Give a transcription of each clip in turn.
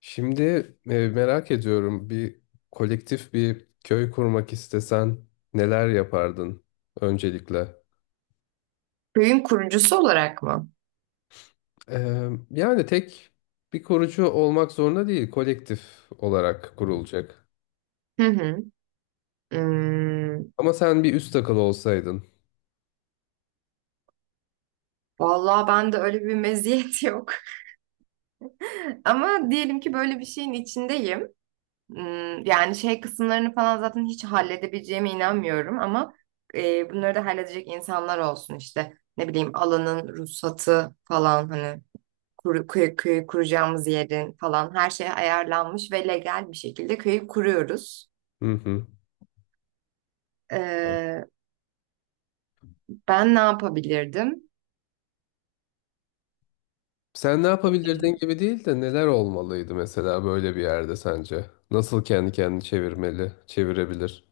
Şimdi merak ediyorum bir kolektif bir köy kurmak istesen neler yapardın öncelikle? Köyün kurucusu olarak mı? Yani tek bir kurucu olmak zorunda değil, kolektif olarak kurulacak. Hı hı. Hmm, Ama sen bir üst akıl olsaydın. vallahi ben de öyle bir meziyet yok. Ama diyelim ki böyle bir şeyin içindeyim. Yani şey kısımlarını falan zaten hiç halledebileceğime inanmıyorum ama bunları da halledecek insanlar olsun işte. Ne bileyim alanın ruhsatı falan hani köyü kuracağımız yerin falan her şey ayarlanmış ve legal bir şekilde köyü kuruyoruz. Hı hı. Ee, ben ne yapabilirdim? Sen ne yapabilirdin gibi değil de neler olmalıydı mesela böyle bir yerde sence? Nasıl kendi kendini çevirmeli, çevirebilir?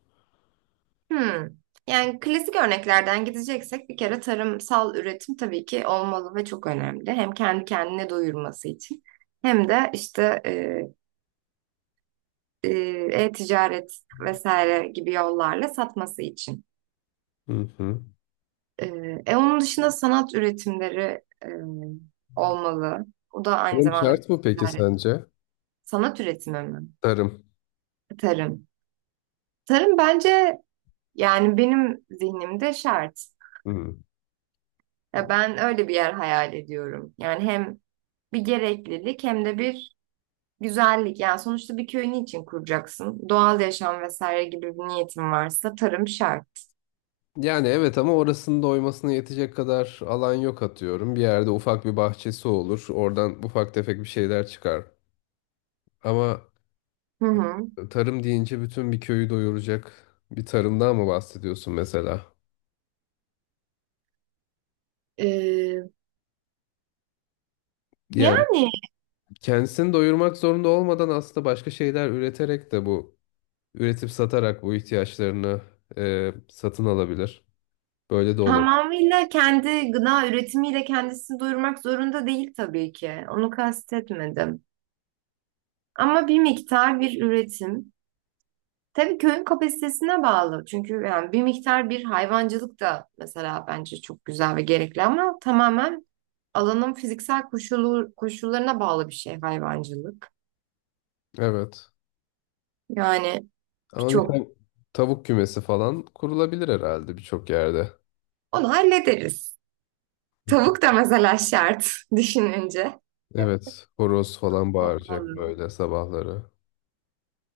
Hmm. Yani klasik örneklerden gideceksek bir kere tarımsal üretim tabii ki olmalı ve çok önemli. Hem kendi kendine doyurması için hem de işte e, e-ticaret vesaire gibi yollarla satması için. Hı hı. E, onun dışında sanat üretimleri olmalı. O da aynı Tarım zamanda bir şart mı peki ticaret. sence? Sanat üretimi mi? Tarım. Tarım. Tarım bence yani benim zihnimde şart. Hı. Ya ben öyle bir yer hayal ediyorum. Yani hem bir gereklilik hem de bir güzellik. Yani sonuçta bir köyün için kuracaksın? Doğal yaşam vesaire gibi bir niyetin varsa tarım şart. Yani evet ama orasının da oymasına yetecek kadar alan yok atıyorum. Bir yerde ufak bir bahçesi olur. Oradan ufak tefek bir şeyler çıkar. Ama Hı hı. tarım deyince bütün bir köyü doyuracak bir tarımdan mı bahsediyorsun mesela? Ee, Yani yani kendisini doyurmak zorunda olmadan aslında başka şeyler üreterek de bu üretip satarak bu ihtiyaçlarını satın alabilir. Böyle de olabilir. tamamıyla kendi gıda üretimiyle kendisini doyurmak zorunda değil tabii ki. Onu kastetmedim. Ama bir miktar bir üretim. Tabii köyün kapasitesine bağlı. Çünkü yani bir miktar bir hayvancılık da mesela bence çok güzel ve gerekli ama tamamen alanın fiziksel koşullarına bağlı bir şey hayvancılık. Evet. Yani Ama birçok tavuk kümesi falan kurulabilir herhalde birçok yerde. onu hallederiz. Tavuk da mesela şart düşününce. Evet, horoz falan bağıracak Olmalı. böyle sabahları.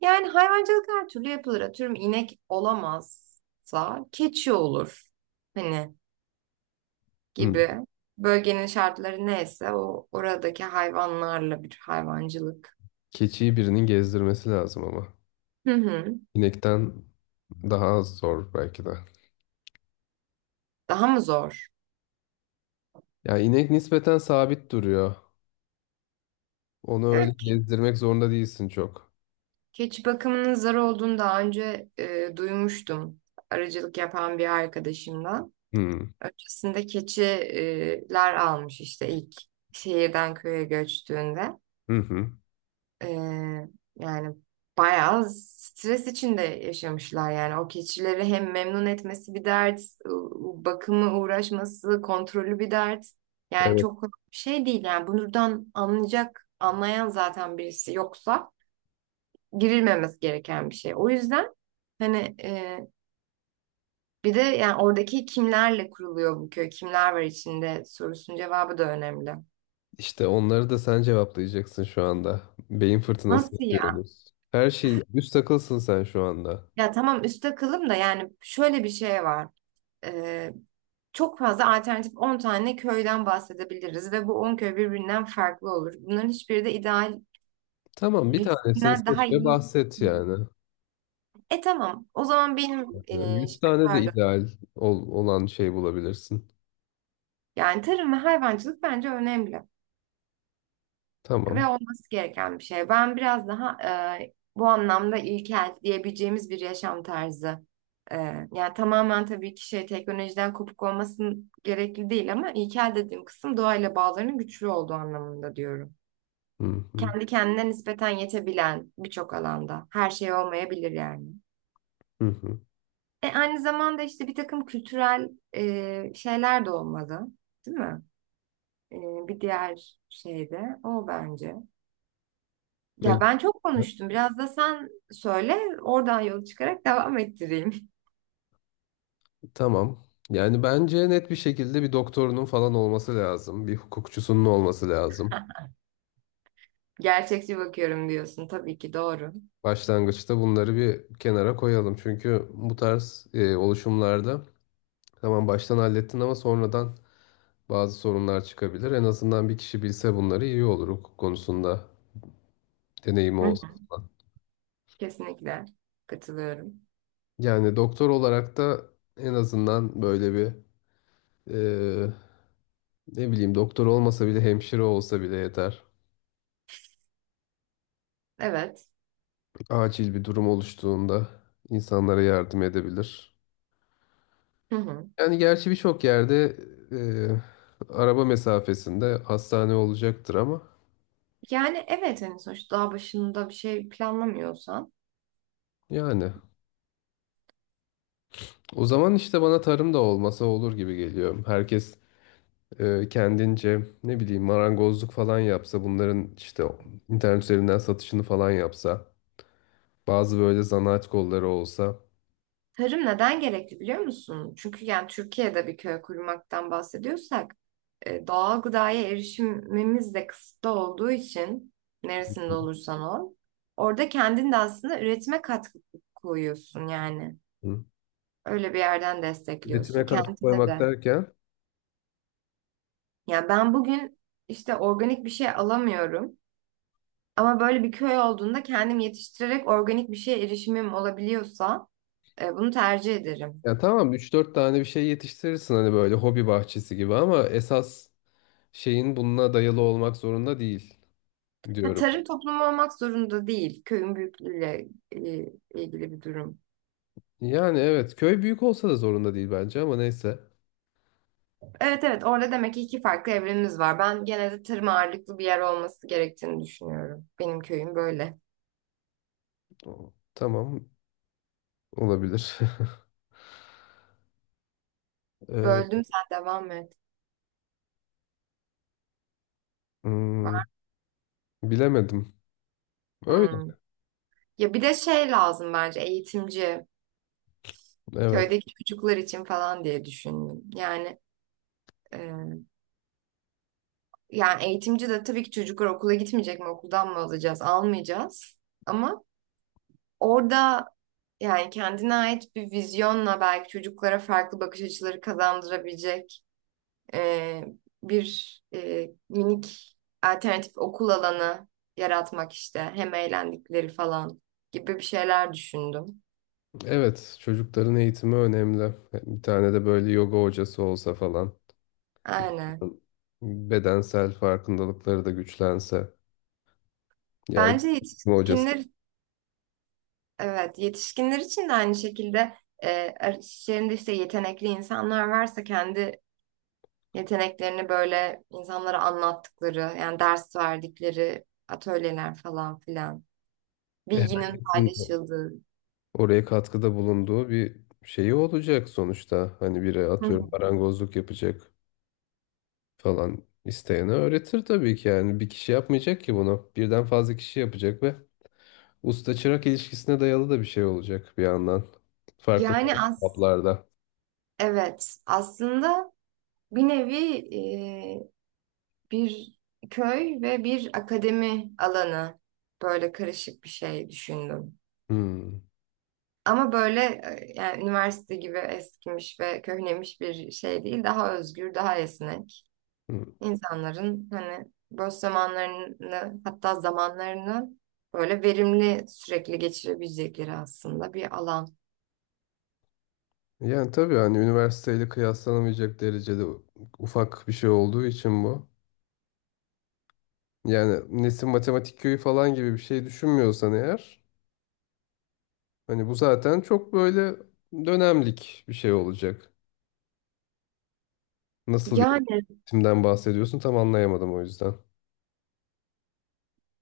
Yani hayvancılık her türlü yapılır. Atıyorum inek olamazsa keçi olur. Hani Hı. gibi. Bölgenin şartları neyse o oradaki hayvanlarla bir hayvancılık. Keçiyi birinin gezdirmesi lazım ama. Hı hı. İnekten daha az zor belki de. Daha mı zor? Ya inek nispeten sabit duruyor. Onu öyle Evet. gezdirmek zorunda değilsin çok. Keçi bakımının zor olduğunu daha önce duymuştum. Aracılık yapan bir arkadaşımdan. Hı. Öncesinde keçiler almış işte ilk şehirden köye göçtüğünde. Hı hı. E, yani bayağı stres içinde yaşamışlar yani. O keçileri hem memnun etmesi bir dert, bakımı uğraşması, kontrolü bir dert. Yani Evet, çok kolay bir şey değil yani. Anlayan zaten birisi yoksa girilmemesi gereken bir şey. O yüzden hani e, bir de yani oradaki kimlerle kuruluyor bu köy, kimler var içinde sorusunun cevabı da önemli. işte onları da sen cevaplayacaksın şu anda. Beyin fırtınası Nasıl ya? yapıyoruz. Her şey üst takılsın sen şu anda. Ya tamam üstte kılım da yani şöyle bir şey var. E, çok fazla alternatif 10 tane köyden bahsedebiliriz ve bu 10 köy birbirinden farklı olur. Bunların hiçbiri de ideal Tamam, bir tanesini birisinden seç daha ve iyi. bahset yani. E tamam o zaman Yani e, yüz tane de pardon, ideal olan şey bulabilirsin. yani tarım ve hayvancılık bence önemli Tamam. ve olması gereken bir şey. Ben biraz daha bu anlamda ilkel diyebileceğimiz bir yaşam tarzı. E, yani tamamen tabii ki şey teknolojiden kopuk olmasın gerekli değil ama ilkel dediğim kısım doğayla bağlarının güçlü olduğu anlamında diyorum. Hı hı, Kendi kendine nispeten yetebilen birçok alanda her şey olmayabilir yani. hı hı. Aynı zamanda işte bir takım kültürel şeyler de olmalı, değil mi? E, bir diğer şey de o bence. Ya Ne- ben çok konuştum. Biraz da sen söyle, oradan yola çıkarak devam ettireyim. Tamam. Yani bence net bir şekilde bir doktorunun falan olması lazım. Bir hukukçusunun olması lazım. Gerçekçi bakıyorum diyorsun. Tabii ki doğru. Başlangıçta bunları bir kenara koyalım. Çünkü bu tarz oluşumlarda tamam baştan hallettin ama sonradan bazı sorunlar çıkabilir. En azından bir kişi bilse bunları iyi olur hukuk konusunda deneyimi Hı olsa hı. falan. Kesinlikle katılıyorum. Yani doktor olarak da en azından böyle bir e, ne bileyim doktor olmasa bile hemşire olsa bile yeter. Evet. Acil bir durum oluştuğunda insanlara yardım edebilir. Hı hı. Yani gerçi birçok yerde araba mesafesinde hastane olacaktır ama Yani evet hani sonuçta daha başında bir şey planlamıyorsan. yani o zaman işte bana tarım da olmasa olur gibi geliyor. Herkes kendince ne bileyim marangozluk falan yapsa bunların işte internet üzerinden satışını falan yapsa bazı böyle zanaat kolları olsa. Tarım neden gerekli biliyor musun? Çünkü yani Türkiye'de bir köy kurmaktan bahsediyorsak doğal gıdaya erişimimiz de kısıtlı olduğu için neresinde olursan ol. Orada kendin de aslında üretime katkı koyuyorsun yani. Hı. Öyle bir yerden Üretime destekliyorsun katkı kendine koymak de. derken. Yani ben bugün işte organik bir şey alamıyorum ama böyle bir köy olduğunda kendim yetiştirerek organik bir şeye erişimim olabiliyorsa bunu tercih ederim. Ya tamam üç dört tane bir şey yetiştirirsin hani böyle hobi bahçesi gibi ama esas şeyin bununla dayalı olmak zorunda değil Ha, diyorum. tarım toplumu olmak zorunda değil. Köyün büyüklüğüyle e, ilgili bir durum. Yani evet köy büyük olsa da zorunda değil bence ama neyse. Evet, evet, orada demek ki iki farklı evrenimiz var. Ben genelde tarım ağırlıklı bir yer olması gerektiğini düşünüyorum. Benim köyüm böyle. O- Tamam olabilir. Ee, Böldüm, sen devam et. hmm, bilemedim. Öyle. Hmm. Ya bir de şey lazım bence: eğitimci. Evet. Köydeki çocuklar için falan diye düşündüm. E, yani eğitimci de tabii ki çocuklar okula gitmeyecek mi? Okuldan mı alacağız? Almayacağız. Ama orada yani kendine ait bir vizyonla belki çocuklara farklı bakış açıları kazandırabilecek e, minik alternatif okul alanı yaratmak işte. Hem eğlendikleri falan gibi bir şeyler düşündüm. Evet çocukların eğitimi önemli. Bir tane de böyle yoga hocası olsa falan. Aynen. Bedensel farkındalıkları da güçlense. Yani Bence hocası. yetişkinler, evet, yetişkinler için de aynı şekilde işlerinde işte yetenekli insanlar varsa kendi yeteneklerini böyle insanlara anlattıkları, yani ders verdikleri atölyeler falan filan, bilginin paylaşıldığı. Oraya katkıda bulunduğu bir şeyi olacak sonuçta. Hani biri Hı hı. atıyorum marangozluk yapacak falan isteyene öğretir tabii ki yani bir kişi yapmayacak ki bunu. Birden fazla kişi yapacak ve usta çırak ilişkisine dayalı da bir şey olacak bir yandan. Farklı Yani farklı as kaplarda. evet, aslında bir nevi e, bir köy ve bir akademi alanı, böyle karışık bir şey düşündüm. Hmm. Ama böyle yani üniversite gibi eskimiş ve köhnemiş bir şey değil. Daha özgür, daha esnek. Hmm. İnsanların hani boş zamanlarını hatta zamanlarını böyle verimli sürekli geçirebilecekleri aslında bir alan. Yani tabii hani üniversiteyle kıyaslanamayacak derecede ufak bir şey olduğu için bu. Yani Nesin Matematik Köyü falan gibi bir şey düşünmüyorsan eğer. Hani bu zaten çok böyle dönemlik bir şey olacak. Nasıl bir Yani eğitimden bahsediyorsun tam anlayamadım o yüzden.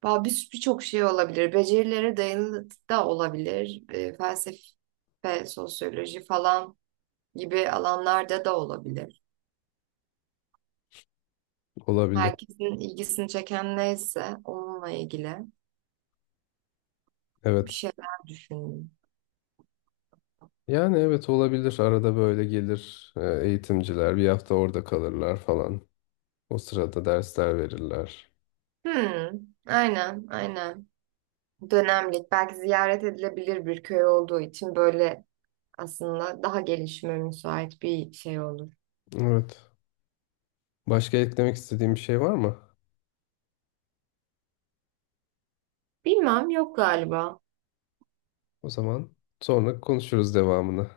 bir birçok şey olabilir. Becerilere dayalı da olabilir. E, felsefe, sosyoloji falan gibi alanlarda da olabilir. Olabilir. Herkesin ilgisini çeken neyse onunla ilgili bir Evet. şeyler düşünün. Yani evet olabilir. Arada böyle gelir eğitimciler bir hafta orada kalırlar falan. O sırada dersler verirler. Hmm, aynen, aynen. Dönemlik, belki ziyaret edilebilir bir köy olduğu için böyle aslında daha gelişime müsait bir şey olur. Evet. Başka eklemek istediğim bir şey var mı? Bilmem, yok galiba. O zaman sonra konuşuruz devamını.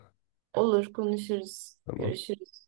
Olur, konuşuruz, Tamam. görüşürüz.